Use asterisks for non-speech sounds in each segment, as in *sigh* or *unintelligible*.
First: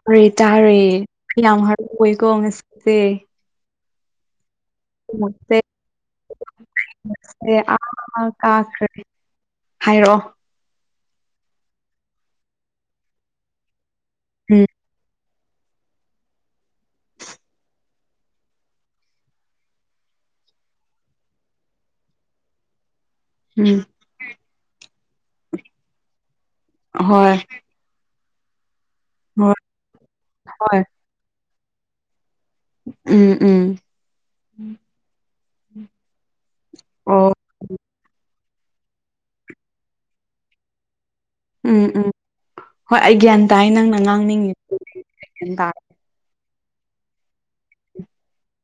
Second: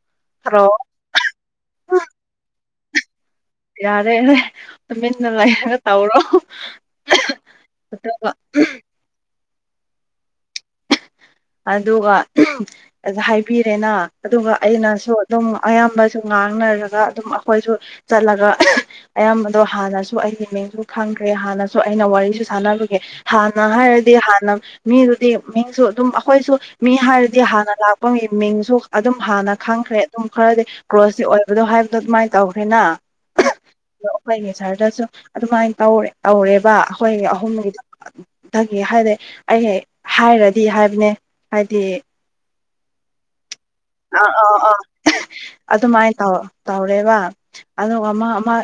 ꯇꯔꯦ ꯇ꯭ꯔꯣ ꯇꯥꯔꯦ ꯌꯥꯝ ꯍꯔꯥꯎ ꯍꯣꯏꯀꯣꯡꯉꯁꯤ ꯐ ꯌꯥꯔꯦꯅꯦ ꯇꯨꯃꯤꯟꯅ ꯁꯦ ꯂꯩꯔꯒ ꯇꯧꯔꯣ ꯁꯦ ꯑꯗꯨꯒ ꯍꯥꯏꯔꯑꯣ ꯑꯗꯨꯒ ꯍꯥꯏꯕꯤꯔꯦꯅ ꯑꯗꯨꯒ ꯎꯝ ꯑꯩꯅꯁꯨ ꯑꯗꯨꯝ ꯑꯌꯥꯝꯕꯁꯨ ꯉꯥꯡꯅꯔꯒ ꯑꯗꯨꯝ ꯑꯩꯈꯣꯏꯁꯨ ꯆꯠꯂꯒ ꯑꯌꯥꯝꯕꯗꯣ ꯍꯥꯟꯅꯁꯨ ꯑꯩꯒꯤ ꯃꯤꯡꯁꯨ ꯈꯪꯈ꯭ꯔꯦ ꯍꯥꯟꯅꯁꯨ ꯑꯩꯅ ꯋꯥꯔꯤꯁꯨ ꯁꯥꯟꯅꯕꯒꯤꯦ ꯍꯥꯟꯅ ꯎꯝ ꯍꯥꯏꯔꯗꯤ ꯍꯥꯟꯅ ꯃꯤꯗꯨꯗꯤ ꯃꯤꯁꯨ ꯑꯗꯨꯝ ꯑꯩꯈꯣꯏꯁꯨ ꯃꯤ ꯍꯣꯏ ꯍꯥꯏꯔꯗꯤ ꯍꯥꯟꯅ ꯂꯥꯛꯄ ꯃꯤ ꯃꯤꯡꯁꯨ ꯑꯗꯨꯝ ꯍꯣꯏ ꯍꯥꯟꯅ ꯈꯪꯈ꯭ꯔꯦ ꯑꯗꯨꯝ ꯈꯔꯗꯤ ꯍꯣꯏ ꯀ꯭ꯔꯣꯁꯇ ꯑꯣꯏ ꯑꯗꯣ ꯍꯥꯏꯕꯗꯣ ꯑꯗꯨꯃꯥꯏꯅ ꯇꯧꯈ꯭ꯔꯦꯅ ꯎꯝ ꯎꯝ ꯑꯣ ꯑꯩꯈꯣꯏꯒꯤ ꯁꯔꯗꯁꯨ ꯑꯗꯨꯃꯥꯏꯅ ꯇꯧ ꯇꯧꯔꯦꯕ ꯑꯩꯈꯣꯏꯒꯤ ꯑꯣ ꯑꯍꯨꯝꯒꯤꯗ ꯗꯒꯤ ꯍꯥꯏꯗꯤ ꯑꯩ ꯍꯥꯏꯔꯗꯤ ꯍꯥꯏꯕꯅꯦ ꯍꯥꯏꯗꯤ ꯎꯝ ꯎꯝ ꯍꯣꯏ ꯑꯩ ꯒ꯭ꯌꯥꯟ ꯇꯥꯏ ꯅꯪꯅ ꯑꯥ ꯉꯥꯡꯅꯤꯡꯉꯤ ꯑꯥ ꯇꯥꯎ ꯔꯦꯕ ꯑꯗꯨꯒ ꯑꯃ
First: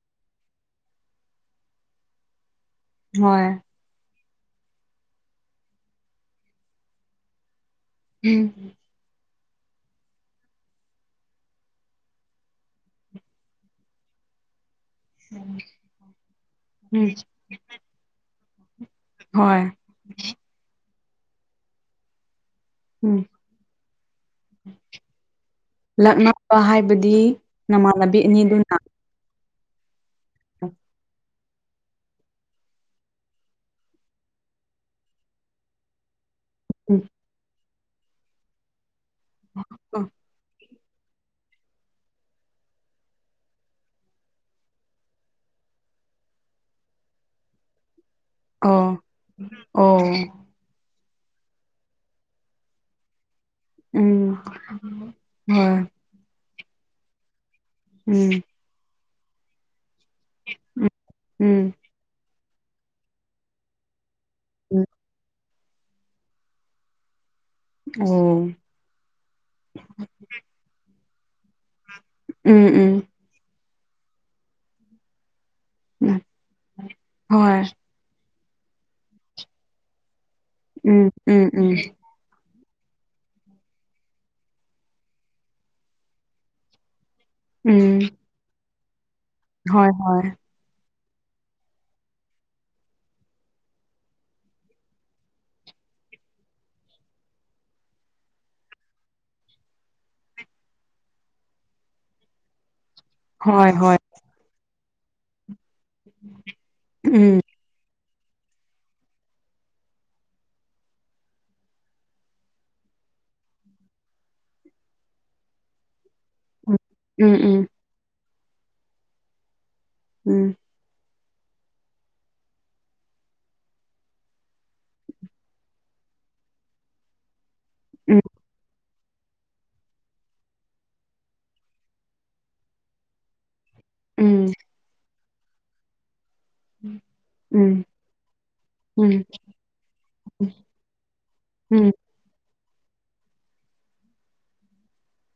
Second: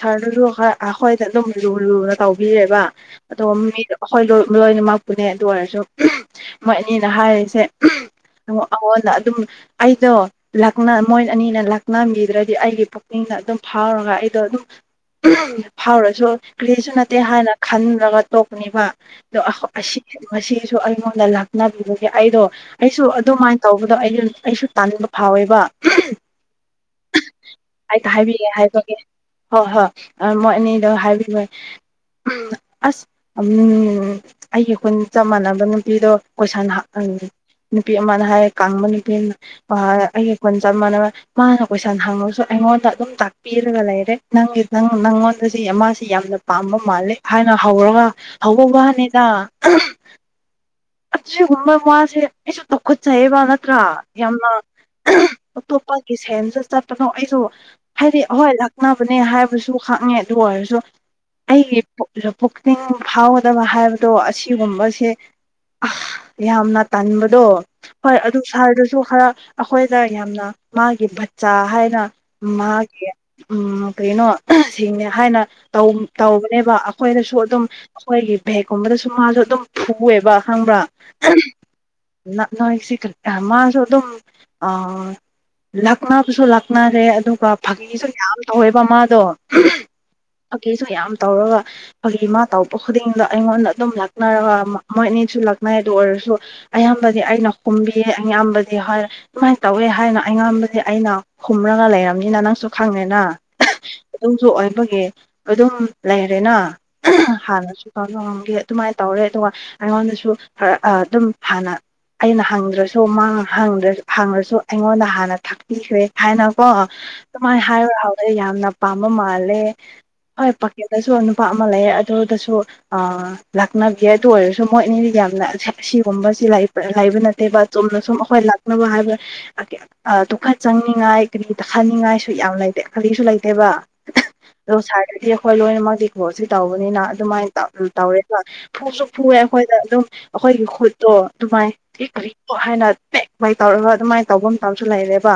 ꯁꯥꯔꯗꯁꯨ ꯑꯩꯈꯣꯏꯗ ꯑꯗꯨꯝ ꯂꯨ ꯂꯨꯅ ꯇꯧꯕꯤꯔꯦꯕ ꯍꯣꯏ ꯑꯗꫭ ꯃꯤ ꯑꯩꯈꯣꯏ ꯂꯣꯏꯅꯃꯛꯄꯨꯅꯦ ꯑꯗꯨ ꯑꯣꯏꯔꯁꯨ ꯃꯣꯏ ꯑꯅꯤꯅ ꯍꯥꯏꯔꯤꯁꯦ ꯎꯝ ꯑ ꯅ ꯑꯗꯨꯝ ꯑꯩꯗꯣ ꯂꯥꯛ ꯃꯣꯏ ꯑꯅꯤꯅ ꯂꯥꯛꯅꯕꯤꯗ꯭ꯔꯗꯤ ꯑꯩꯒꯤ ꯄꯨꯛꯅꯤꯡꯗ ꯑꯗꯨꯝ ꯐꯥꯎꯔꯒ ꯑꯩꯗꯣ ꯑꯗꯨꯝ ꯐꯥꯎꯔꯁꯨ ꯀꯔꯤꯁꯨ ꯎꯝ ꯅꯠꯇꯦ ꯍꯥꯏꯅ ꯈꯟꯂꯒ ꯇꯣꯛꯄꯅꯦꯕ ꯑ ꯍꯣꯏ ꯉꯁꯨ ꯑꯩꯉꯣꯟꯗ ꯂꯥꯛꯅꯕꯤꯕꯒꯤ ꯑꯩꯗꯣ ꯑꯩꯁꯨ ꯎꯝ ꯑꯗꯨꯃꯥꯏꯅ ꯇꯧꯕ ꯑꯗꯣ ꯑꯩꯅ ꯑꯩꯁꯨ ꯇꯥꯅꯤꯡꯕ ꯐꯥꯎꯋꯦꯕ ꯂꯛꯅꯕ ꯍꯥꯏꯕꯗꯤ ꯑꯩꯇ ꯅꯃꯥꯟꯅꯕꯤ ꯍꯥꯏꯕꯤꯒꯦ ꯑꯅꯤꯗꯨꯅ ꯍꯥꯏꯕꯒꯦ ꯍꯣꯏ ꯍꯣꯏ ꯃꯣꯏ ꯑꯅꯤꯗ ꯍꯥꯏꯕꯤ ꯑꯁ ꯎ ꯑꯩꯒꯤ ꯈꯨꯟ ꯆꯞ ꯃꯥꯟꯅꯕ ꯅꯨꯄꯤꯗꯣ ꯄꯁꯥꯅꯦ ꯎꯝ ꯅꯨꯄꯤ ꯑꯃꯅ ꯍꯥꯏꯔꯦ ꯀꯥꯡꯕ ꯅꯨꯄꯤ ꯑꯣ ꯑꯃ ꯑꯩ ꯆꯞ ꯃꯥꯟꯅꯕ ꯃꯥꯅ ꯀꯣꯏꯁꯟ ꯍꯪꯉꯁꯨ ꯑꯩꯉꯣꯟꯗ ꯑꯗꯨꯝ ꯇꯥꯛꯄꯤꯔꯒ ꯂꯩꯔꯦ ꯅꯪꯒꯤ ꯅꯪꯉꯣꯟꯗ ꯃꯥꯁꯤ ꯌꯥꯝꯅ ꯄꯥꯝꯕ ꯃꯥꯜꯂꯦ ꯍꯥꯏꯅ ꯍꯧꯔꯒ ꯍ ꯋꯥꯅꯦꯒ ꯑꯣ ꯑꯁꯨ ꯍꯨꯝꯃ ꯃꯥꯁꯦꯁꯨ ꯗꯨ ꯈꯨꯗ ꯆꯌꯦꯕ ꯅꯠꯇ꯭ꯔꯥ ꯎꯝ ꯌꯥꯝꯅ ꯍꯣꯏ ꯑꯇꯣꯞꯄꯒꯤ ꯁꯦꯟꯗ ꯆꯠꯄꯅꯣ ꯑꯩꯁꯨ ꯍꯥꯏꯗꯤ ꯎꯝ ꯑꯩꯍꯣꯏ ꯂꯛꯅꯕꯅꯦ ꯍꯥꯏꯕꯁꯨ ꯈꯪꯉꯦ ꯑꯗꯨ ꯑꯣꯏꯔꯁꯨ ꯎꯝ ꯎꯝ ꯑꯩꯒꯤ ꯄꯕ ꯄꯨꯛꯅꯤꯡ ꯐꯥꯎꯒꯗꯕ ꯍꯥꯏꯕꯗꯣ ꯎꯝ ꯑꯁꯤꯒꯨꯝꯕꯁꯦ ꯑ ꯌꯥꯝꯅ ꯇꯟꯥꯟꯕꯗꯣ ꯍꯣꯏ ꯑꯗꯨ ꯑꯣ ꯁꯥꯍꯔꯗꯨꯁꯨ ꯈꯔ ꯑꯩꯈꯣꯏꯗ ꯌꯥꯝꯅ ꯃꯥꯒꯤ ꯕꯆꯥ ꯍꯥꯏꯅ ꯎꯝ ꯎꯝ ꯃꯥꯒꯤ ꯎꯝ ꯀꯩꯅꯣ ꯁꯤꯅꯦ ꯍꯥꯏꯅ ꯇꯧꯕꯅꯦꯕ ꯑꯩꯈꯣꯏꯗꯁꯨ ꯍꯣꯏ ꯑꯗꯨꯝ ꯑꯩꯈꯣꯏꯒꯤ ꯚꯦꯛꯀꯨꯝꯕꯗꯁꯨ ꯃꯥꯁꯨ ꯑꯗꯨꯝ ꯐꯨꯑꯦꯕ ꯈꯪꯕ꯭ꯔꯥ ꯎꯝ ꯎꯝ ꯎꯝ ꯅꯣꯏꯁꯤ ꯃꯥꯁꯨ ꯑꯗꯨꯝ ꯂꯥꯛꯅꯕꯁꯨ ꯂꯥꯛꯅꯔꯦ ꯑꯗꯨꯒ ꯎꯝ ꯐꯥꯒꯤꯁꯨ ꯌꯥꯝ ꯇꯧꯋꯦꯕ ꯃꯥꯗꯣ ꯍꯣꯏ ꯍꯣꯏ ꯐꯥꯒꯤꯁꯨ ꯌꯥꯝ ꯇꯧꯔꯒ ꯑꯩꯈꯣꯏꯒꯤ ꯃꯥ ꯇꯧꯔꯛꯄ ꯈꯨꯗꯤꯡꯗ ꯑꯩꯉꯣꯟꯗ ꯑꯗꯨꯝ ꯂꯥꯛꯅꯔꯒ ꯃꯣꯏ ꯑꯅꯤꯁꯨ ꯂꯥꯛꯅꯏꯗ ꯑꯣꯏꯔꯁꯨ ꯑ ꯑꯌꯥꯝꯕꯗꯤ ꯑꯩꯅ ꯀꯨꯝꯕꯤꯌꯦ ꯑꯌꯥꯝꯕꯗꯤ ꯍ ꯀꯃꯥꯏꯅ ꯇꯧꯋꯦ ꯍꯥꯏꯅꯣ ꯑꯉꯕꯗꯤ ꯑꯩꯅ ꯈꯨꯝꯔꯒ ꯂꯩꯔꯕꯝꯅꯤꯅ ꯅꯪꯁꯨ ꯈꯪꯉꯦꯅ ꯍꯣꯏ ꯍꯣꯏ ꯑꯗꯨꯝꯁꯨ ꯑꯣꯏꯕꯒꯤ ꯑꯗꯨꯝ ꯂꯩꯔꯦꯅ ꯎꯝ ꯍꯥꯟ ꯝꯒꯦ ꯑꯗꯨꯃꯥꯏꯅ ꯇꯧꯔꯦ ꯑꯗꯨꯒ ꯑꯩꯉꯣꯟꯗꯁꯨ ꯈꯔ ꯑꯗꯨꯝ ꯍꯥꯟꯅ ꯑꯩꯅ ꯍꯪꯗ꯭ꯔꯁꯨ ꯍꯪꯉꯁꯨ ꯑꯩꯉꯣꯟꯗ ꯍꯥꯟꯅ ꯊꯥꯛꯄꯤꯈ꯭ꯔꯦ ꯍꯥꯏꯅꯀꯣ ꯎꯝ ꯑꯗꯨꯨꯃꯥꯏꯅ ꯎꯝ ꯍꯥꯏꯔ ꯍꯥꯏꯥꯎꯗ ꯌꯥꯝꯅ ꯄꯥꯝꯕ ꯃꯥꯜꯂꯦ ꯎꯝ ꯍ ꯎꯝ ꯄꯈꯦꯗꯁꯨꯅ ꯄ ꯑꯃ ꯂꯩꯌꯦ ꯑꯗꯨꯗꯁꯨ ꯂꯥꯛꯅꯈꯤ ꯑꯗꯨ ꯑꯣꯏꯔꯁꯨ ꯃꯣꯏ ꯑꯅꯤꯗꯤ ꯌꯥꯝꯅ ꯑꯁꯤꯒꯨꯝꯕꯁꯤ ꯂꯥꯏ ꯂꯩꯕ ꯅꯠꯇꯦꯕ ꯆꯨꯝꯅ ꯁꯨꯝ ꯎꯝ ꯑꯩꯈꯣꯏ ꯂꯥꯛꯅꯕ ꯍꯥꯏꯕ ꯇꯨꯈꯠ ꯆꯪꯅꯤꯡꯉꯥꯏ ꯀꯔꯤ ꯇꯛ ꯈꯟꯅꯤꯡꯉꯥꯏꯁꯨ ꯌꯥꯝ ꯂꯩꯇꯦ ꯀꯔꯤꯁꯨ ꯂꯩꯇꯦꯕ ꯎꯝ ꯆꯥꯏꯗꯤ ꯑ ꯈꯣꯏ ꯂꯣꯏꯅ ꯄꯣꯠ ꯁꯤ ꯇꯧꯕꯅꯤꯅ ꯑꯗꯨꯃꯥꯏꯅ ꯎꯝ ꯇꯧꯔꯦꯀ ꯐꯨꯁꯨ ꯎꯝ ꯐꯨꯑꯦ ꯑꯩꯈꯣꯏꯗ ꯑꯗꯨꯝ ꯑꯩꯈꯣꯏꯒꯤ ꯈꯨꯠꯇꯣ ꯑꯗꯨꯃꯥꯏ ꯀꯔꯤꯣ ꯍꯥꯏꯅ ꯄꯦꯛ ꯥꯏ ꯇꯧꯔꯒ ꯑꯗꯨꯃꯥꯏꯅ ꯇꯧꯕ ꯑꯃ ꯇꯧ ꯁꯨ ꯂꯩꯔꯦꯕ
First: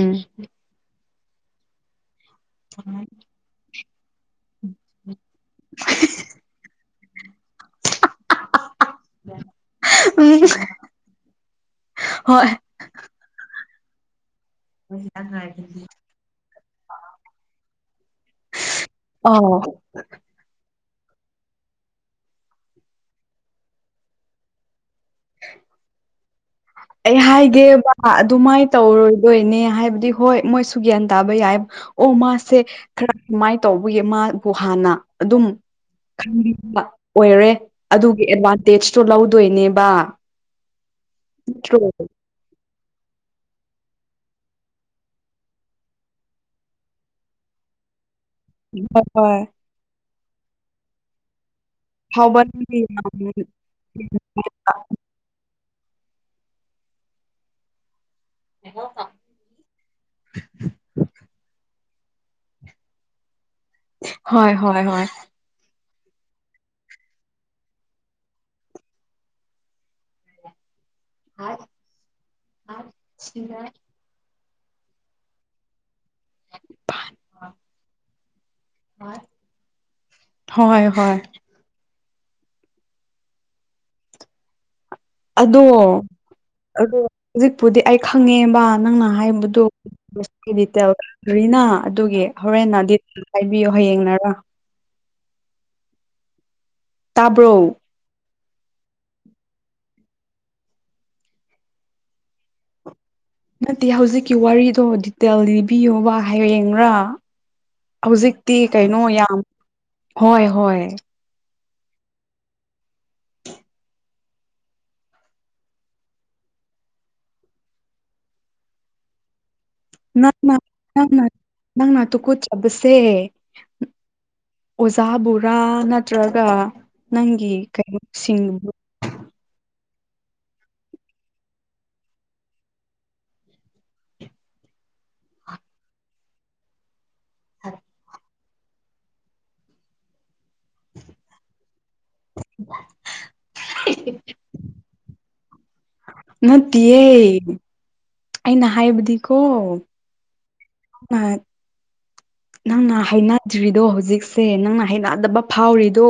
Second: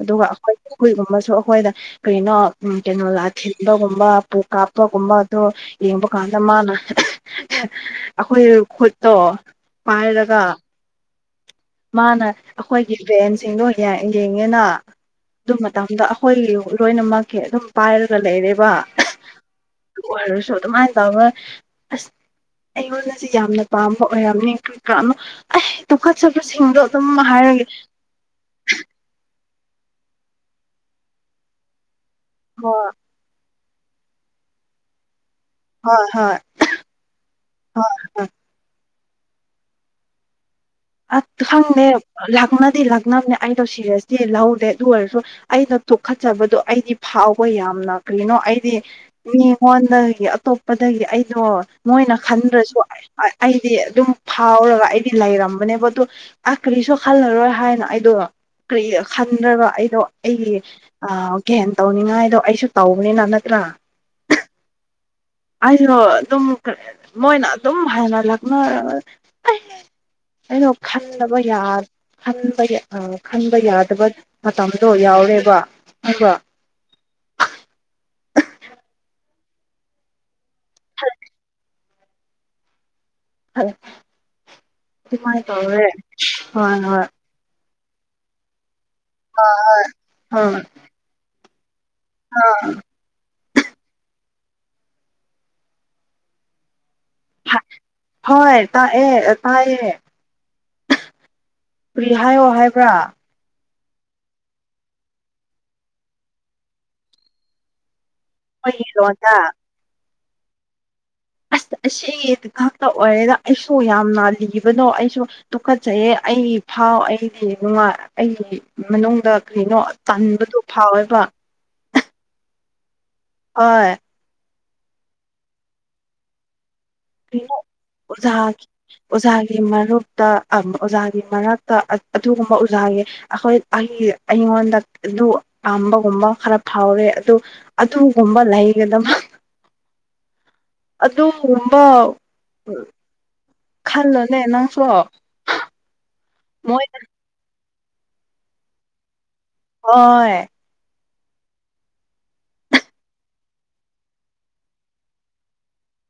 ꯑꯗꯨꯒ ꯑꯩꯈꯣꯏ ꯆꯈꯨꯏꯒꯨꯝꯕꯁꯨ ꯑꯩꯈꯣꯏꯗ ꯀꯩꯅꯣ ꯀꯩꯅꯣ ꯂꯥ ꯊꯤꯟꯕꯒꯨꯝꯕ ꯄꯨ ꯀꯥꯞꯄꯒꯨꯝꯕ ꯑꯗꯨꯣ ꯌꯦꯡꯕ ꯀꯥꯟꯗ ꯃꯥꯅ ꯑꯩꯈꯣꯏ ꯈꯨꯠꯇꯣ ꯄꯥꯏꯔꯒ *unintelligible* ꯃꯥꯅ ꯍꯣꯏ ꯑꯩꯈꯣꯏꯒꯤ ꯚꯦꯟꯁꯤꯡꯗꯣ ꯌꯦꯡꯉꯤꯅ ꯑꯗꯨ ꯃꯇꯝꯗ ꯑꯩꯈꯣꯏ ꯂꯣꯏꯅꯃꯛꯀꯤ ꯑꯗꯨꯝ ꯄꯥꯏꯔꯒ ꯂꯩꯔꯦꯕ ꯑꯧ ꯁ ꯑꯗꯨ ꯃꯥꯥꯏ ꯐ꯭ꯂꯔ ꯑꯁ ꯑꯩꯉꯣꯟ ꯑꯁꯤ ꯌꯥꯝꯅ ꯄꯥꯝꯕ ꯑꯣꯏꯔꯝꯃꯤ ꯀ ꯑꯍꯦ ꯑꯩ ꯍꯥꯏꯒꯦꯕ ꯑꯗꯨꯃꯥꯏꯅ ꯇꯧꯔꯣꯏꯗꯣꯏꯅꯦ ꯍꯥꯏꯕꯗꯤ ꯍꯣꯏ ꯃꯣꯏꯁꯨ ꯒ꯭ꯌꯥꯟ ꯇꯥꯕ ꯌꯥꯏꯕ ꯑꯣ ꯃꯥꯁꯦ ꯍꯣꯏ ꯈꯔ ꯇꯧꯕꯌꯦ ꯃꯥꯕꯨ ꯍꯥꯟꯅ ꯑꯗꯨꯝ ꯍꯣꯏ ꯍꯣꯏ ꯈꯟꯕꯤꯕ ꯑꯣꯏꯔꯦ ꯍꯣꯏ ꯑꯗꯨꯒꯤ ꯍꯣꯏ ꯑꯦꯗꯚꯥꯟꯇꯦꯖ ꯏꯁ ꯂꯧꯗꯣꯏꯅꯦꯕ ꯑ ꯁꯪꯅꯦ ꯅꯠꯇ꯭ꯔꯣ ꯂꯅꯥ ꯗꯤ ꯂꯛꯅꯕꯝꯅꯦ ꯑꯩ ꯂꯧ ꯁꯤꯔꯁꯤꯗꯤ ꯂꯧꯗꯦ ꯑꯗꯨ ꯑꯣꯏꯔꯁꯨ ꯑꯩꯅ ꯇꯣꯛꯈꯠꯆꯕꯗꯣ ꯑꯩꯗꯤ ꯐꯥꯎꯕ ꯌꯥꯝꯅ ꯀꯩꯅꯣ ꯑꯩꯗꯤ ꯍꯣꯏ ꯍꯣꯏ ꯃꯤꯉꯣꯟꯗꯒꯤ ꯑꯇꯣꯞꯄꯗꯒꯤ ꯑꯩꯗꯣ ꯃꯣꯏꯅ ꯐꯥꯎꯕ ꯅꯪꯗꯤ ꯈꯟꯗ꯭ꯔꯁꯨ ꯌꯥꯝ ꯑꯩꯗꯤ ꯑꯗꯨꯝ ꯐꯥꯎꯔꯒ ꯑꯩꯗꯤ ꯂꯩꯔꯝꯕꯅꯦ ꯑ ꯀꯔꯤꯁꯨ ꯈꯜꯂꯔꯣꯏ ꯍꯥꯏꯅ ꯑꯩꯗꯣ ꯀꯔꯤ ꯈꯟꯗ꯭ꯔꯒ ꯑꯩꯗꯣ ꯑꯩꯒꯤ ꯒ ꯇꯧꯅꯤꯡꯉꯥꯏꯗꯣ ꯑꯩꯁꯨ ꯇꯧꯕꯅꯤꯅꯛ ꯍꯣꯏ ꯍꯣꯏ ꯍꯣꯏ ꯑꯩꯁꯨ ꯑꯗꯨꯝ ꯃꯣꯏꯅ ꯑꯗꯨꯝ ꯍꯥꯟꯅ ꯂꯥꯛꯅꯔ ꯑꯩꯗꯣ ꯈꯟꯗꯕ ꯈꯟꯕ ꯑ ꯈꯟꯕ ꯌꯥꯗꯕ ꯃꯇꯝꯗꯣ ꯌꯥꯎꯔꯦꯕ ꯑꯗꯨꯒ ꯍꯣꯏ ꯍꯣꯏ ꯑꯗꯨꯃꯥꯏ ꯑꯗꯣ ꯇꯧꯔꯦ ꯍꯣꯏ ꯍꯣꯏ ꯄꯨꯗꯤ ꯑꯩ ꯈꯪꯉꯦꯕ ꯅꯪꯅ ꯍꯣꯏ ꯍꯥꯏꯕꯗꯨꯇꯦꯜꯗꯔꯤꯅ ꯑꯗꯨꯒꯤ ꯍꯣꯔꯦꯟ ꯗꯤ ꯍꯥꯏꯕꯤꯌꯣ ꯍꯌꯦꯡꯅꯔ ꯇꯥꯕ꯭ꯔꯣ ꯍꯣꯏ ꯇꯥꯏꯌꯦ ꯇꯥꯏꯌꯦ ꯀꯥꯔꯤ ꯍꯥꯏꯌꯣ ꯍꯥꯏꯕ꯭ꯔꯥ ꯅꯠꯇꯦ ꯍꯧꯖꯤꯛꯀꯤ ꯋꯥꯔꯤꯗꯣ ꯗꯤꯇꯦꯜ ꯂꯤꯕꯤꯌꯣꯕ ꯍꯌꯦꯡꯔꯥ ꯍꯧꯖꯤꯛꯇꯤ ꯑꯩꯈꯣꯏꯒꯤ ꯀꯩꯅꯣ ꯂꯣꯟꯗ ꯌꯥꯝ ꯍꯣꯏ ꯍꯣꯏ ꯑꯁ ꯑꯁꯤ ꯉꯥꯛꯇ ꯑꯣꯏꯔꯦꯗ ꯑꯩꯁꯨ ꯌꯥꯝꯅ ꯂꯤꯕꯅꯣ ꯑꯩꯁꯨ ꯇꯨꯈꯠꯆꯩꯑ ꯑꯩ ꯑꯩꯒꯤ ꯐꯥꯎ ꯑꯩꯗꯤ ꯅꯨꯡꯉꯥꯏ ꯑꯩꯒꯤ ꯃꯅꯨꯡꯗ ꯀꯔꯤꯅꯣ ꯇꯟꯕꯗꯣ ꯅꯪ ꯐꯥꯎꯋꯦꯕ ꯅꯪ ꯅꯪ ꯇꯨꯀꯠꯆꯥꯕꯁꯦ ꯁꯦ ꯍꯣꯏ ꯑꯣꯖꯥ ꯕꯣꯔꯥ ꯅꯠꯇ꯭ꯔꯒ *unintelligible* ꯅꯪꯒꯤ ꯀꯩꯅꯣꯁꯤꯡꯕꯨ ꯑꯣꯖꯥꯒꯤ ꯃꯔꯛꯇ ꯑꯗꯨꯒꯨꯝꯕ ꯑꯣꯖꯥꯒꯤ ꯑꯩꯈꯣꯏ ꯑꯩꯉꯣꯟꯗ ꯑꯗꯨ ꯄꯥꯝꯕꯒꯨꯝꯕ ꯈꯔ ꯐꯥꯎꯔꯦ ꯑꯗꯨ ꯑꯗꯨ ꯂꯩꯒꯗꯃ ꯄꯥꯎ ꯈꯜꯂꯣꯅꯦ ꯅꯪꯁꯨ ꯃꯣꯏꯅ ꯅꯠꯇꯤꯌꯦ ꯑꯩꯅ ꯍꯥꯏꯕꯗꯤ ꯀꯣ ꯍꯣꯏ ꯑ ꯅꯪꯅ ꯍꯩꯅꯗ꯭ꯔꯤꯗꯣ ꯍꯧꯖꯤꯛꯁꯦ ꯅꯪꯅ ꯍꯩꯅꯗꯕ ꯐꯥꯎꯔꯤꯗꯣ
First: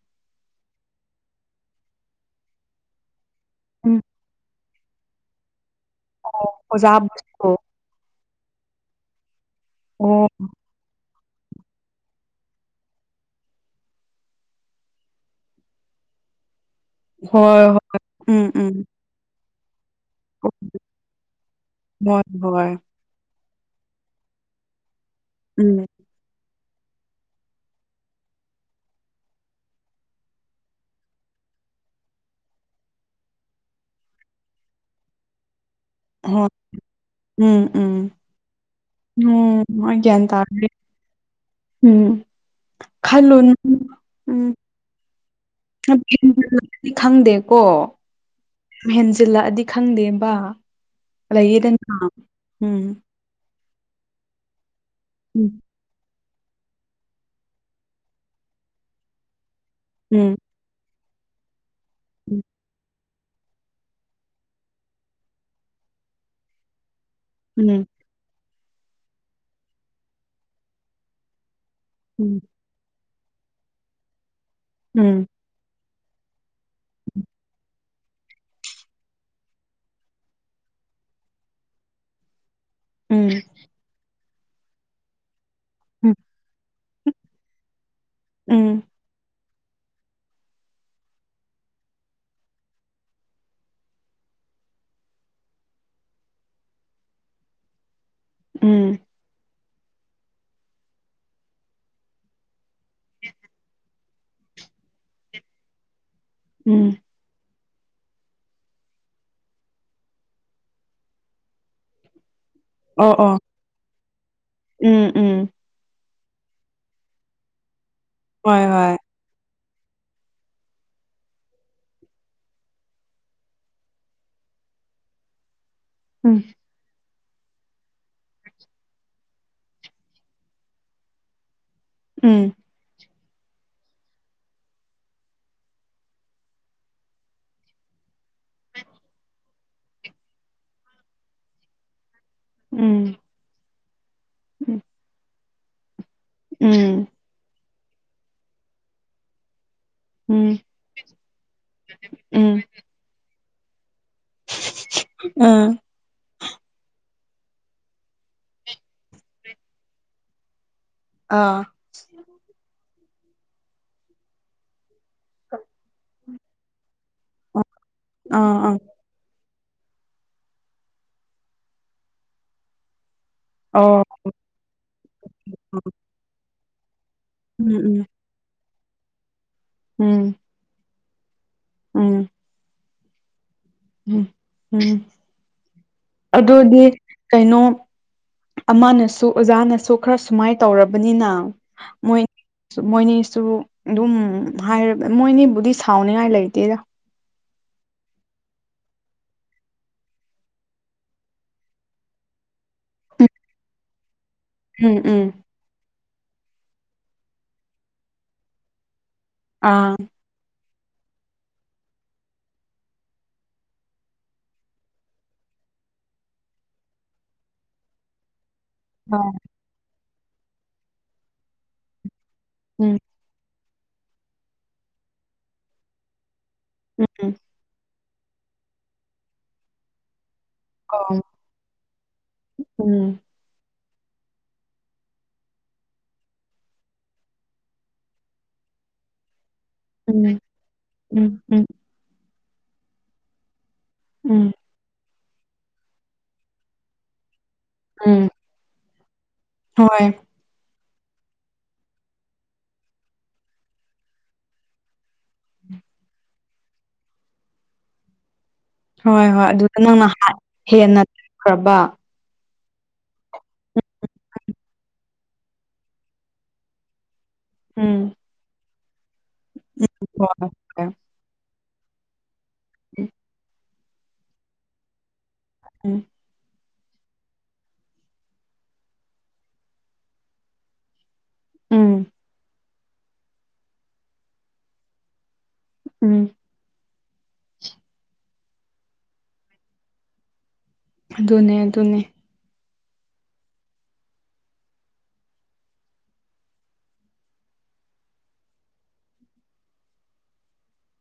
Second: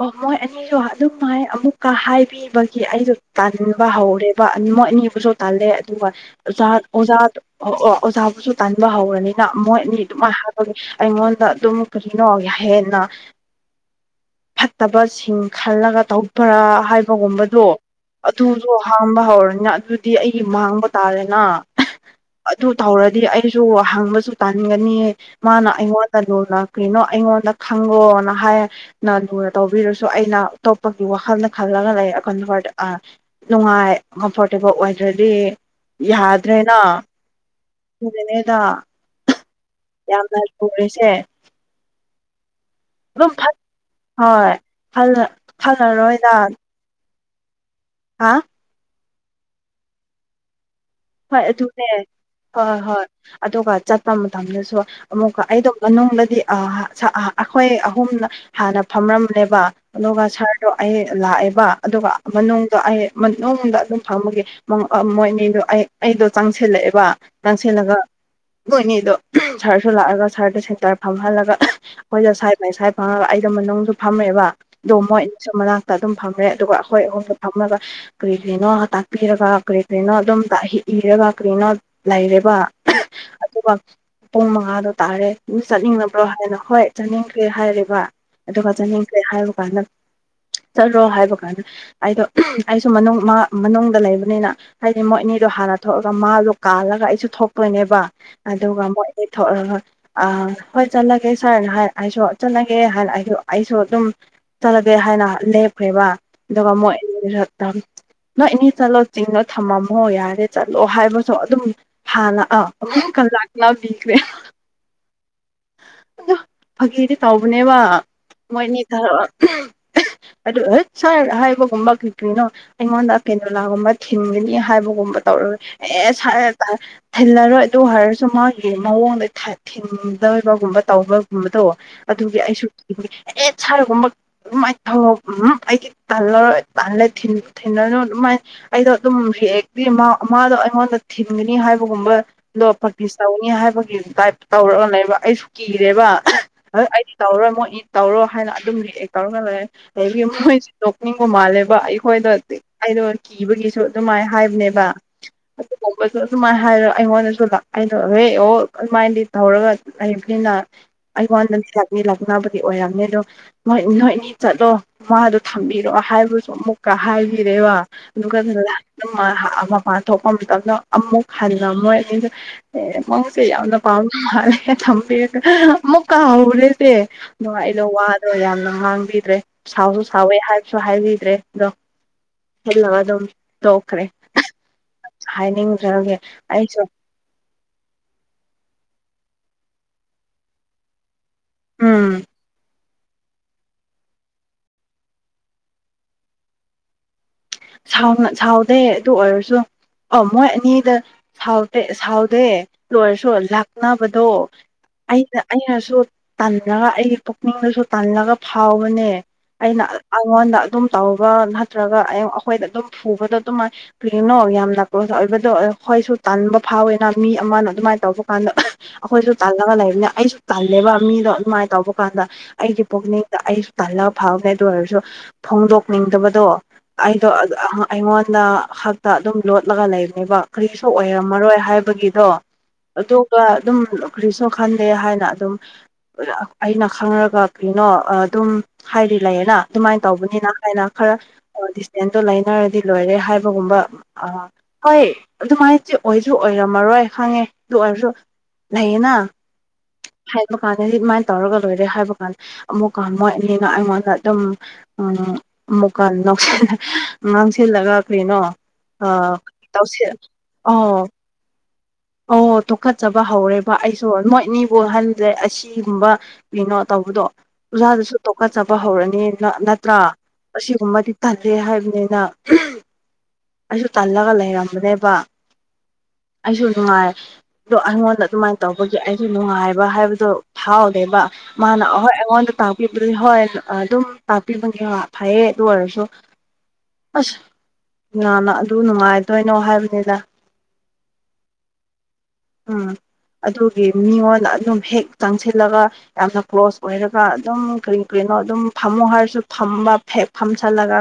ꯑꯣ ꯃꯣꯏ ꯑꯅꯤꯁꯨ ꯑꯗꯨꯝ ꯍꯥꯏꯥꯏ ꯑꯃꯨꯛꯀ ꯍꯥꯏꯕꯤꯕꯒꯤ ꯑꯩꯁꯨ ꯇꯟꯕ ꯎꯝ ꯍꯧꯔꯦꯕ ꯃꯣꯏ ꯑꯅꯤꯕꯨꯁꯨ ꯇꯥꯜꯂꯦ ꯑꯣ ꯑꯗꯨꯒꯖꯥ ꯑꯣꯖꯥ ꯑꯣꯖꯥꯕꯨꯁꯨ ꯑꯣꯖꯥꯕꯨꯁꯨ ꯇꯥꯟꯕ ꯍꯧꯔꯅꯤ ꯃꯣꯏꯑꯅꯤ ꯑꯣ ꯑꯗꯨꯃꯥꯏꯅ ꯍꯥꯏꯕꯒꯤ ꯑꯩꯉꯣꯟꯗ ꯑꯗꯨꯝ ꯀꯔꯤꯅꯣ ꯍꯦꯟꯅ ꯐꯠꯇꯕꯁꯤꯡ ꯈꯜꯂꯒ ꯇꯧꯕ꯭ꯔꯥ ꯍꯥꯏꯕꯒꯨꯝꯕꯗꯣ ꯍꯣꯏ ꯍꯣꯏ ꯎꯝ ꯑꯗꯨꯗꯣ ꯎꯝ ꯍꯥꯡꯕ ꯍꯧꯔꯅꯤ ꯑꯗꯨ ꯗꯤ ꯑꯩꯒꯤ ꯃꯥꯡꯕ ꯇꯥꯔꯦꯅ ꯍꯣꯏ ꯑꯗꯨ ꯍꯣꯏ ꯇꯧꯔꯗꯤ ꯑꯩ ꯑꯩꯁꯨ ꯍꯪꯕꯁꯨ ꯇꯥꯟꯟꯒꯅꯤ ꯃꯥꯅ ꯎꯝ ꯑꯩꯉꯣꯟꯗ ꯂꯣꯟꯂ ꯀꯩꯅꯣ ꯑꯩꯉꯣꯟꯗ ꯈꯪꯉꯣꯅ ꯍꯥꯏ ꯂꯨꯅ ꯇꯧꯕꯤꯔꯁꯨ ꯑꯩꯅ ꯑꯇꯣꯞꯄꯒꯤ ꯋꯥꯈꯜꯗ ꯈꯜꯂꯒ ꯂꯩ *unintelligible* ꯅꯨꯡꯉꯥꯏ ꯀꯝꯐꯣꯔꯇꯦꯕꯜ ꯑꯣꯏꯗ꯭ꯔꯗꯤ ꯍꯣꯏ ꯌꯥꯗ꯭ꯔꯦꯅ ꯎꯝ ꯎꯝ ꯑꯗꯨꯅꯅꯦꯗ *unintelligible* ꯑꯩꯒꯌꯥꯟ ꯌꯥꯝꯅ ꯇꯥꯗꯔ꯭ꯦ ꯂꯨꯔꯤꯁꯦ ꯎꯝ ꯑꯗꯨꯝ ꯈꯜꯂꯨ ꯐꯠ ꯅꯪ ꯍꯣꯏ ꯎꯝ ꯐꯜ *unintelligible* ꯈꯪꯗꯦꯀꯣ ꯍꯥ *unintelligible* ꯆꯤꯜꯂꯛꯑꯗꯤ ꯈꯪꯗꯦꯕ ꯍꯣꯏ ꯑꯗꯨꯅꯦ ꯂꯩꯌꯦꯗꯅ ꯍꯣꯏ ꯎꯝ ꯍꯣꯏ ꯑꯗꯨꯒ ꯆꯠꯄ ꯃꯇꯝꯗꯁꯨ ꯑꯃꯨꯛꯀ ꯎꯝ ꯑꯩꯗꯣ ꯃꯅꯨꯡꯗꯗꯤ ꯑꯩꯈꯣꯏ ꯑꯍꯨꯝ ꯍꯥꯟꯅ ꯐꯝꯔꯝꯕꯥꯅꯦꯕ ꯑꯗꯨꯒ ꯎꯝ ꯁꯥꯔꯗꯣ ꯑꯩ ꯂꯥꯛꯑꯦꯕ ꯑꯗꯨꯒ ꯃꯅꯨꯡꯗꯣ ꯑꯩ ꯃꯅꯨꯡꯗ ꯑꯗꯨꯝ ꯐꯪꯕꯒꯤ ꯃꯣꯏꯅꯤꯗꯣ ꯑꯩ ꯑꯩꯗꯣ ꯆꯪꯁꯤꯜꯂꯛꯑꯦꯕ ꯎꯝ ꯆꯪꯁꯤꯜꯂꯒ ꯃꯣꯏꯅꯤꯗꯣ ꯁꯔꯁꯨ ꯂꯥꯛꯑꯒ ꯁꯥꯔꯗ ꯁꯦꯟꯇꯔ ꯐꯝꯍꯜꯂꯒ ꯑꯩꯈꯣꯏꯗ ꯎꯝ ꯁꯥꯏ ꯃꯁꯥꯏ ꯑꯥ ꯑꯩꯗ ꯃꯅꯨꯡꯗ ꯐꯝꯃꯦꯕ ꯑꯗꯣ ꯃꯣꯏ ꯎꯝ ꯑꯅꯤꯁꯨ ꯃꯅꯥꯛꯇ ꯑꯗꯨꯝ ꯐꯝꯃꯦ ꯑꯗꯨꯒ ꯑꯩꯈꯣꯏ ꯑꯍꯨꯝꯗ ꯐꯝꯂꯒ ꯀꯔꯤ ꯀꯔꯤꯅꯣ ꯇꯥꯛꯄꯤꯔꯒ ꯀꯔꯤ ꯀꯔꯤꯅꯣ ꯑꯗꯨꯝ ꯇꯥꯛꯏ ꯏꯔꯒꯥ ꯀꯔꯤꯅꯣ ꯂꯩꯔꯦꯕꯥ ꯎꯝ ꯄꯨꯡ ꯃꯉꯥꯗꯣ ꯇꯥꯔꯦ ꯑꯗꯨꯝ ꯆꯠꯅꯤꯡꯂꯕ꯭ꯔꯣ ꯍꯥꯏꯅ ꯍꯣꯏ ꯆꯠꯅꯤꯡꯈ꯭ꯔꯦ ꯍꯥꯏꯔꯦꯕ ꯎꯝ ꯑꯗꯨꯒ ꯎꯝ ꯆꯠꯅꯤꯡꯈ꯭ꯔꯦ ꯍꯥꯏꯕ ꯀꯥꯟꯗ ꯆꯠꯂꯣ ꯍꯥꯏꯕ ꯀꯥꯟꯗ ꯑꯩꯗꯣ ꯑꯩꯁꯨ ꯃꯅꯨꯡ ꯃꯥ ꯃꯅꯨꯡꯗ ꯂꯩꯕꯅꯤꯅ ꯍꯥꯏꯗꯤ ꯃꯣꯏ ꯑꯅꯤꯗꯣ ꯍꯥꯟꯅ ꯊꯣꯛꯑꯒ ꯃꯥꯗꯣ ꯀꯥꯜꯂꯒ ꯑꯩꯁꯨ ꯊꯣꯛꯇꯣꯏꯅꯦꯕ ꯑꯗꯨꯒ ꯎꯝ ꯃꯣꯏ ꯊꯣꯛꯑꯒ ꯑ ꯍꯣꯏ ꯆꯠꯂꯒꯦ ꯁꯥꯔ ꯑꯩꯁꯨ ꯆꯠꯂꯒꯦ ꯍꯥꯏꯅ ꯑꯩꯁꯨ ꯑꯩꯁꯨ ꯑꯗꯨꯝ ꯆꯠꯂꯒꯦ ꯍꯥꯏꯅ ꯂꯦꯞꯈ꯭ꯔꯦꯕ ꯑꯗꯨꯒ ꯎꯝ ꯃꯣꯏ ꯅꯣꯏ ꯑꯅꯤ ꯆꯠꯂꯣ ꯆꯤꯡꯉꯣ ꯊꯝꯃꯝꯃꯣ ꯌꯥꯔꯦ ꯆꯠꯂꯣ ꯍꯥꯏꯕꯁꯨ ꯑꯗꯨꯝ ꯍꯥꯟꯅ ꯑ ꯑꯣ ꯑꯃꯨꯛꯀꯥ ꯑꯣ *unintelligible* ꯄꯤꯈ꯭ꯔꯦ ꯎꯝ ꯎꯝ ꯑꯣ ꯐꯥꯒꯤꯗꯤ ꯇꯧꯕꯅꯦꯕ ꯍꯣꯏ ꯃꯣꯏꯅꯤ ꯍꯣꯏ *inaudible* ꯑꯗꯨ ꯍ ꯁꯥꯔ ꯍꯥꯏꯕꯒꯨꯝꯕ ꯀꯔꯤ ꯀꯔꯤꯅꯣ ꯑꯩꯉꯣꯟꯗ ꯀꯦꯟꯗꯣꯂꯥꯒꯨꯝꯕ ꯊꯤꯟꯒꯅꯤ ꯍꯥꯏꯕꯒꯨꯝꯕ ꯇꯧꯔꯒ ꯑꯦ ꯁꯏ ꯎꯝ ꯇꯔꯦ ꯊꯤꯜꯂꯔꯣꯏ ꯑꯗꯨ ꯍꯥꯏꯔꯁꯨ ꯃꯥꯒꯤ ꯃꯑꯣꯡꯗ ꯊ ꯊꯤꯟ ꯗꯕꯒꯨꯝꯕ ꯇꯧꯕꯒꯨꯝꯕ ꯗꯣ ꯑꯗꯨꯒꯤ ꯎꯝ ꯑꯩꯁꯨ ꯑꯦ ꯁꯥꯔꯒꯨꯝꯕ ꯑꯗꯨꯝꯥꯏ ꯊꯧ ꯎ ꯑꯩꯗꯤ ꯇꯥꯜꯂꯔꯣꯏ ꯇꯥꯜꯂꯦ ꯊꯤꯂꯅꯨ ꯑꯗꯨ ꯑꯩꯗꯣ ꯑꯗꯨꯝ *unintelligible* ꯃꯥꯗꯣ ꯑꯩꯉꯣꯟꯗ ꯊꯤꯟꯒꯅꯤ ꯍꯥꯏꯕꯒꯨꯝꯕ ꯑꯗꯣ ꯎꯝ ꯄꯥꯛꯇꯤꯁ ꯇꯧꯅꯤ ꯍꯥꯏꯕꯒꯤ ꯇꯥꯏꯞ ꯇꯧꯔꯒ ꯂꯩꯕ ꯑꯩꯁꯨ ꯀꯤꯔꯦꯕ ꯎꯝ ꯑꯩꯗꯤ ꯇꯧꯔꯣꯏ ꯃꯣꯏ ꯇꯧꯔꯣ ꯍꯥꯏꯅ ꯑꯗꯨꯝ ꯂꯑꯦ ꯇꯧꯔꯒꯂꯦ ꯑꯗꯒꯤ ꯎꯝ ꯃꯣꯏꯁꯨ ꯅꯣꯛꯅꯤꯡꯕ ꯃꯥꯜꯂꯦꯕ ꯑꯩꯈꯣꯏꯗ ꯎꯝ ꯑꯩꯗꯣ ꯀꯤꯕꯒꯤꯁꯨ ꯑꯗꯨꯃꯥꯏꯅ ꯍꯥꯏꯕꯅꯦꯕ ꯎꯝ ꯑꯗꯨꯒꯨꯝꯕꯗꯣ ꯑꯗꯨꯃꯥꯏꯅ ꯍꯥꯏꯔꯣ ꯑꯩꯉꯣꯟꯗꯁꯨ *unintelligible* ꯑꯗꯨꯃꯥꯏꯗꯤ ꯇꯧꯔꯒ ꯂꯩꯕꯅꯤꯅ ꯑꯩ ꯑꯥ ꯉꯣꯟꯗꯗꯤ ꯂꯥꯛꯅꯤ ꯂꯥꯛꯅꯕꯗꯤ ꯑꯣꯏꯔꯝꯅꯤ ꯑꯗꯣ ꯅꯣꯏ ꯅꯣꯏꯅꯤ ꯆꯠꯂꯣ ꯃꯥꯗꯣ ꯊꯝꯕꯤꯔꯣ ꯍꯥꯏꯕꯁꯨ ꯑꯃꯨꯛ ꯀ ꯑꯥ ꯍꯥꯏꯕꯤꯔꯦꯕ ꯑꯗꯨꯀꯟꯗꯨꯗꯥ ꯑꯥ ꯑꯗꯨꯝ ꯃꯥ ꯃꯄꯥꯟ ꯊꯣꯛꯄ ꯃꯇꯝꯗ ꯑꯃꯨꯛ ꯍꯟꯅ ꯃꯣꯏ ꯑꯅꯤꯁꯦ ꯃꯧꯁꯦ ꯌꯥꯝꯅ ꯑꯣ ꯄꯥꯝꯅ ꯃꯥꯜꯂꯦ ꯊꯝꯕꯤꯔꯒ ꯑꯃꯨꯛꯀꯥ ꯍꯧꯔꯦꯁꯦ ꯅꯨꯡꯉꯥꯏꯅ ꯎꯝ ꯋꯥꯗꯣ ꯌꯥꯝꯅ ꯉꯥꯡꯕꯤꯗ꯭ꯔꯦ ꯁꯥꯎꯁꯨ ꯎꯝ ꯁꯥꯎꯋꯦ ꯍꯥꯏꯕꯁꯨ ꯍꯥꯏꯕꯤꯗ꯭ꯔꯦ ꯗꯣ ꯎꯝ ꯍꯜꯂꯒꯥ ꯑꯗꯨꯃ ꯇꯣꯛꯈ꯭ꯔꯦ ꯎꯝ ꯎꯝ ꯍꯥꯏꯅꯤꯡꯗꯔ꯭ꯒꯦ ꯑꯩꯁꯨ ꯑꯗꯨꯗꯤ ꯀꯩꯅꯣ ꯑꯃꯅꯁꯨ ꯑꯣꯖꯥꯅꯁꯨ ꯈꯔ ꯁꯨꯃꯥꯏ ꯇꯧꯔꯕꯅꯤꯅ ꯃꯣꯏ ꯎꯝ ꯃꯣꯏꯅꯤꯁꯨ ꯑꯗꯨꯝ ꯍꯥꯏ ꯃꯣꯏꯅꯤꯕꯨꯗꯤ ꯁꯥꯎꯅꯤꯉꯥꯏ ꯂꯩꯇꯦꯗ ꯁꯥꯎꯅ ꯁꯥꯎꯗꯦ ꯑꯗꯨ ꯑꯣꯏꯔꯁꯨ ꯑ ꯃꯣꯏ ꯑꯅꯤꯗ ꯁꯥꯎꯗꯦ ꯁꯥꯎꯗꯦ ꯂꯣꯏꯔꯁꯨ ꯂꯥꯛꯅꯕꯗ ꯗꯣ ꯎꯝ ꯎꯝ ꯑꯩꯅ ꯑꯩꯅꯁꯨ ꯇꯜꯂꯒ ꯑꯩꯒꯤ ꯄꯨꯛꯅꯤꯡꯗꯁꯨ ꯇꯜꯂꯒ ꯐꯥꯎꯕꯅꯦ ꯑꯩꯅ ꯑꯥ ꯑꯩꯉꯣꯟꯗ ꯑꯗꯨꯝ ꯇ ꯅꯠꯇ꯭ꯔꯒ ꯑ ꯑꯩꯈꯣꯏꯗ ꯑꯗꯨꯝ ꯐꯨꯕꯗꯣ ꯑꯗꯨꯃꯥꯏꯅ ꯀꯅꯣ ꯌꯥꯝ ꯅꯥꯀꯣꯁ ꯑꯣꯏꯕꯗꯣ ꯑꯩꯈꯣꯏꯁꯨ ꯇꯟꯥꯟꯕ ꯐꯥꯎꯋꯦꯅ ꯃꯤ ꯃꯥꯅ ꯑꯗꯨꯃꯥꯏꯅ ꯇꯧꯕ ꯀꯥꯟꯗ ꯑꯥ ꯑꯩꯈꯣꯏꯁꯨ ꯇꯜꯂꯒ ꯂꯩꯕꯅꯤ ꯑꯩꯁꯨ ꯇꯜꯂꯦꯕ ꯃꯤꯗꯣ ꯑꯗꯨꯃꯥꯏꯅ ꯇꯧꯕ ꯀꯥꯟꯗ ꯑꯩꯒꯤ ꯎꯝ ꯄꯨꯛꯅꯤꯡꯗ ꯑꯩ ꯇꯜꯂꯒ ꯐꯥꯎꯒꯦ ꯑꯗꯨ ꯑꯣꯏꯔꯁꯨ ꯐꯣꯡꯗꯣꯛꯅꯤꯡꯗꯕꯗꯣ ꯑꯩꯗꯣ ꯎꯝ ꯑꯩꯉꯣꯟꯗ ꯍꯛꯇ ꯑꯗꯨꯝ ꯂꯣꯠꯂꯒ ꯂꯩꯕꯅꯦꯕ ꯀꯔꯤꯁꯨ ꯑꯣꯏꯔꯝꯃꯔꯣꯏ ꯍꯥꯏꯕꯒꯤꯗꯣ ꯑꯗꯨꯒ ꯑꯗꯨꯝ ꯀꯔꯤꯁꯨ ꯈꯟꯗꯦ ꯍꯥꯏꯅ ꯑꯗꯨꯝ ꯑꯩꯅ ꯈꯪꯔꯒ ꯀꯩꯅꯣ ꯑꯗꯨꯝ ꯍꯥꯏꯗꯤ ꯂꯩꯌꯦꯅ ꯑꯗꯨꯃꯥꯏꯅ ꯎꯝ ꯇꯧꯕꯅꯤꯅ ꯍꯥꯏꯅ ꯈꯔ ꯎꯝ ꯎꯝ ꯗꯤꯁꯇꯦꯟꯁꯇꯣ ꯂꯩꯅꯔꯗꯤ ꯂꯣꯏꯔꯦ ꯍꯥꯏꯕꯒꯨꯝꯕ ꯑ ꯎꯝ ꯎꯝ ꯍꯣꯏ ꯑꯗꯨꯃꯥꯏꯅꯗꯤ ꯑꯣꯏꯁꯨ ꯑꯣꯏꯔꯝꯃꯔꯣꯏ ꯈꯪꯉꯦ ꯑꯗꯨ ꯑꯣꯏꯔꯁꯨ ꯎꯝ ꯍꯥꯏꯅ ꯍꯣꯏ ꯀꯥꯟꯗ ꯑꯗꯨꯃꯥꯏꯅ ꯇꯧꯔꯒ ꯂꯣꯏꯔꯦ ꯍꯥꯏꯕ ꯀꯥꯟꯗ ꯑꯃꯨꯛꯀ ꯃꯣꯏ ꯑꯅꯤꯅ ꯑꯩꯉꯣꯟꯗ ꯑꯗꯨꯝ ꯎ ꯑꯃꯨꯛꯀ ꯉꯥꯡꯁꯤꯜꯂꯒ ꯀꯔꯤꯩꯅꯣ ꯍꯣꯏ ꯍꯣꯏ ꯑꯗꯨꯗ ꯑꯁꯤ ꯅꯪꯅ ꯍꯦꯟꯅ ꯑꯣ ꯈ꯭ꯔꯕ ꯑꯣ ꯇꯣꯛꯈꯠꯆꯕ ꯍꯧꯔꯦꯕ ꯑꯩꯁꯨ ꯅꯣꯏꯅꯤꯕꯨꯍꯜꯂꯦ ꯑꯁꯤꯒꯨꯝꯕ ꯀꯩꯅꯣ ꯇꯧꯕꯗꯣ ꯎꯝ ꯑꯣꯖꯥꯗꯨꯁꯨ ꯇꯣꯛꯀꯠꯆꯕ ꯍꯧꯔꯅꯤ ꯅꯠꯇ꯭ꯔꯥ ꯍꯣꯏ ꯑꯁꯤꯒꯨꯝꯕꯗꯤ ꯁ ꯍꯥꯏꯕꯅꯤꯅ ꯎꯝ *unintelligible* *inaudible* ꯑꯩꯁꯨ ꯇꯜꯂꯒ ꯂꯩꯔꯝꯕꯅꯦꯕ ꯎꯝ *inaudible* ꯑꯩꯁꯨ ꯅꯨꯡꯉꯥꯏ ꯑꯗꯣ ꯑꯩꯉꯣꯟꯗ ꯑꯗꯨꯃꯥꯏꯅ ꯇꯧꯕꯒꯤ ꯑꯩꯁꯨ ꯅꯨꯡꯉꯥꯏꯕ ꯍꯥꯏꯕꯗꯣ ꯐꯥꯎꯗꯦꯕ ꯃꯥꯅ ꯎꯝ ꯑꯍꯣꯏ ꯑꯩꯉꯣꯟꯗ ꯇꯥꯛꯄꯤꯕꯗꯨꯗꯤ ꯍꯣꯏ ꯑꯗꯨꯝ ꯇꯥꯛꯄꯤꯕꯒꯤ ꯐꯌꯦ ꯔꯁꯨꯁ ꯎꯝ *inaudible* *unintelligible* ꯅ ꯑꯗꯨ ꯅꯨꯡꯉꯥꯏꯗꯣꯏꯅꯣ ꯍꯥꯏꯕꯅꯤꯗ ꯑꯗꯨꯅꯦ ꯑꯗꯨꯅꯦ ꯎꯝ ꯑꯗꯨꯒꯤ ꯃꯤꯉꯣꯟꯗ ꯑꯗꯨꯝ ꯍꯦꯛ ꯆꯪꯁꯤꯜꯂꯒ ꯌꯥꯝꯅ ꯀ꯭ꯂꯣꯁ ꯑꯣꯏꯔꯒ ꯑꯗꯨꯝ ꯀꯔꯤ ꯀꯔꯤ ꯩꯅ ꯑꯗꯨꯝ ꯐꯝꯃꯨ ꯍꯥꯏꯔꯁꯨ ꯐꯝꯕ ꯐ ꯐꯝꯁꯜꯂꯒ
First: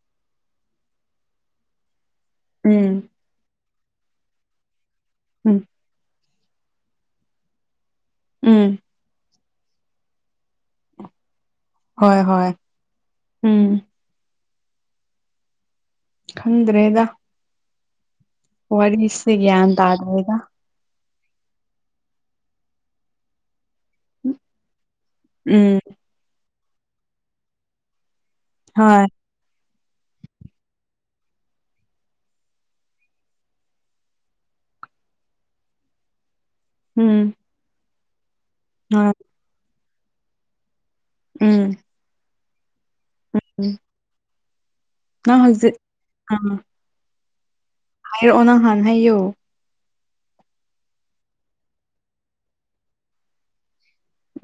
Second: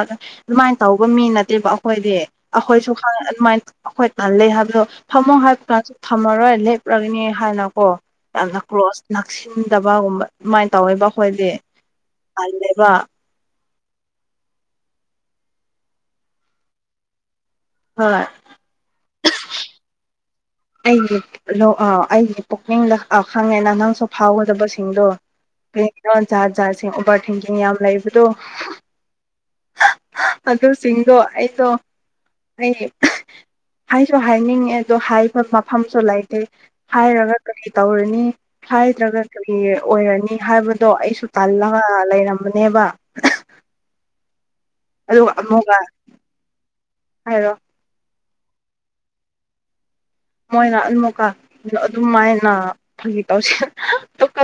ꯂꯥꯛ ꯑꯗꯨꯃꯥꯏꯅ ꯇꯧꯕ ꯃꯤ ꯅꯠꯇꯦꯕ ꯑꯩꯈꯣꯏꯗꯤ ꯑꯩꯈꯣꯏꯁꯨ ꯎꯝ ꯑꯗꯨꯃꯥꯏꯅ ꯑꯩꯈꯣꯏ ꯇꯥꯜ ꯂꯩ ꯍꯥꯏꯕꯗꯣ ꯊꯝꯃꯣ ꯎꯝ ꯍꯥꯏꯕ ꯀꯥꯟꯁꯨ ꯊꯝꯃꯔꯣꯏ ꯂꯦꯞꯄ꯭ꯔꯒꯅꯤ ꯍꯥꯏꯅꯀꯣ ꯌꯥꯝꯅ ꯎꯝ ꯀ꯭ꯂꯣꯁ ꯅꯛꯁꯤꯟꯗꯕꯒꯨꯝꯕ ꯑꯗꯨꯃꯥꯏꯅ ꯇꯧꯋꯦꯕ ꯑꯩꯈꯣꯏꯗꯤ ꯍꯣꯏ ꯍꯣꯏ ꯇꯜꯂꯦꯕ ꯎꯝ *inaudible* ꯈꯪꯗ꯭ꯔꯦꯗ ꯍꯣꯏ ꯋꯥꯔꯤꯔꯤꯁꯦ ꯭ꯌꯥꯟ ꯇꯥꯗ꯭ꯔꯦꯗ ꯑꯩꯁ ꯂ ꯑ ꯑꯩꯁꯦ ꯄꯨꯛꯅꯤꯡ ꯈꯪꯉꯦ ꯅꯪꯁꯨ ꯐꯥꯎꯒꯗꯕꯁꯤꯡꯗꯣ ꯎꯝ ꯀꯩꯒꯤꯅꯣ ꯖꯥ ꯖꯥꯁꯤꯡ ꯑꯣꯚꯔ ꯊꯤꯡꯀꯤꯡ ꯌꯥꯝ ꯂꯩꯕꯗꯣ ꯍꯣꯏ *inaudible* ꯑꯗꯨ ꯁꯤꯁꯤꯡꯗꯣ ꯑꯩꯗꯣ ꯑꯩ ꯍꯥꯏꯁꯨ ꯍꯥꯏꯅꯤꯡꯉꯦ ꯑꯗꯣ ꯍꯥꯏ ꯍꯣꯏ ꯃꯐꯝꯁꯨ ꯂꯩꯇꯦ ꯎꯝ ꯍꯥꯏꯔꯒ ꯀꯔꯤ ꯇꯧꯔꯅꯤ ꯍꯣꯏ ꯍꯥꯏꯗ꯭ꯔꯒ ꯀꯔꯤ ꯑꯣꯏꯔꯅꯤ ꯍꯥꯏꯕꯗꯣ ꯑꯩꯁꯨ ꯇꯜꯂꯒ ꯂꯩꯔꯝꯕꯅꯦꯕ ꯎꯝꯝ *unintelligible* *inaudible* ꯑꯗꯨꯒ ꯅꯅꯥ ꯍꯁꯦ ꯑꯃꯨꯛꯀ *inaudible* *unintelligible* ꯍꯥꯏꯔꯣ ꯐ ꯑꯣꯅꯥ ꯍꯥꯟ ꯍꯥꯏꯣ ꯃꯣꯏꯅ ꯑꯗꯨꯨꯛꯀ ꯑꯗꯨꯝꯃꯥꯏꯅ ꯐꯪꯉ ꯇꯧꯁ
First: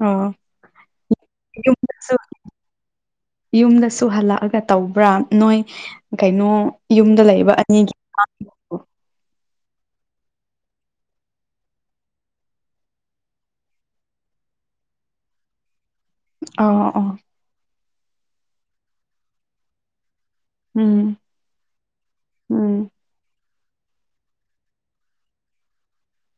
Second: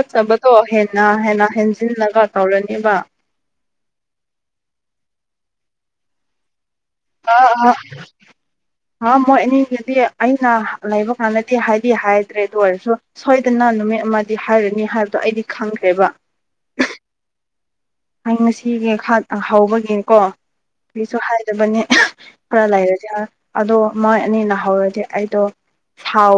ꯑꯣ ꯍꯦꯟꯅ ꯍꯦꯟꯅ ꯌꯨꯝꯗꯁꯨ ꯍꯦꯟꯖꯤꯜꯂꯒ ꯇꯧꯔꯅꯦꯕ ꯁꯨ ꯍꯜꯂꯛꯑꯒ ꯇꯧꯕ꯭ꯔꯥ ꯅꯣꯏ ꯀꯩꯅꯣ ꯌꯨꯝꯗ ꯂꯩꯕ ꯑ ꯑꯅꯤꯒꯤ ꯑ ꯃꯣꯏꯅꯤ *inaudible* ꯗꯤ ꯑꯩꯅ ꯂꯩꯕ ꯀꯥꯟꯗꯗꯤ ꯍꯥꯏꯗꯤ ꯍꯥꯏꯗ꯭ꯔꯦ ꯑꯗꯨ ꯑꯣꯏꯔꯁꯨ ꯁꯣꯏꯗꯅ ꯅꯨꯃꯤꯠ ꯑꯃꯗꯤ ꯍꯥꯏꯔ ꯍꯥꯏꯕꯗꯣ ꯑꯩꯗꯤ ꯈꯪꯗꯦ ꯑ ꯑ *unintelligible* *inaudible* ꯑꯩ ꯉꯁꯤꯒꯤ ꯍꯧꯕꯒꯤꯅꯦꯀꯣ ꯎꯝ ꯑꯩꯁꯨ ꯍꯥꯏꯔꯕꯅꯦ ꯈꯔ ꯎꯝ ꯂꯩꯥꯏꯔꯁꯦ ꯑꯗꯣ ꯃꯣꯏ ꯑꯅꯤꯅ ꯍꯧꯔꯗꯤ ꯑꯩꯗꯣ ꯥꯎ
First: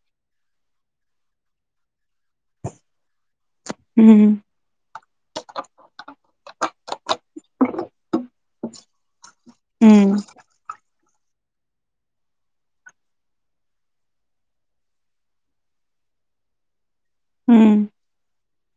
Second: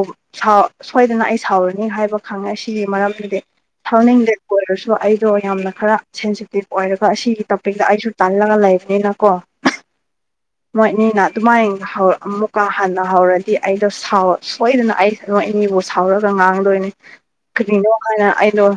ꯁꯣꯏꯗꯅ ꯑꯩ ꯁꯥꯎꯔꯅꯤ ꯍꯥꯏꯕ ꯈꯪꯉꯦ ꯁꯤꯒꯤ ꯃꯔꯝꯗꯤ ꯊꯥꯎꯅꯤꯡ ꯎꯝ ꯂꯩꯄ ꯑꯣꯏꯔꯁꯨ ꯑꯩꯗꯣ ꯌꯥꯝꯅ ꯈꯔ ꯤꯞ ꯑꯣꯏꯔꯒ ꯑꯁꯤꯒꯤ ꯇꯣꯄꯤꯛꯇ ꯑꯩꯁꯨ ꯇꯜꯂꯒ ꯂꯩꯕꯅꯤꯅꯀꯣ ꯎꯝ ꯃꯣꯏꯅꯤꯅ ꯑꯗꯨꯃꯥꯏꯅ ꯑꯃꯨꯛꯀ ꯍꯟꯅ ꯍꯧꯔꯗꯤ ꯑꯩꯗꯣ ꯁꯣꯏꯗꯅ ꯑꯩ ꯅꯣꯏꯅꯤꯕꯨ ꯁꯥꯎꯔꯒ ꯉꯥꯡꯗꯣꯏꯅꯦ ꯎꯝ ꯀꯔꯤꯅꯣ ꯍꯥꯏꯅ ꯑꯩꯗꯣ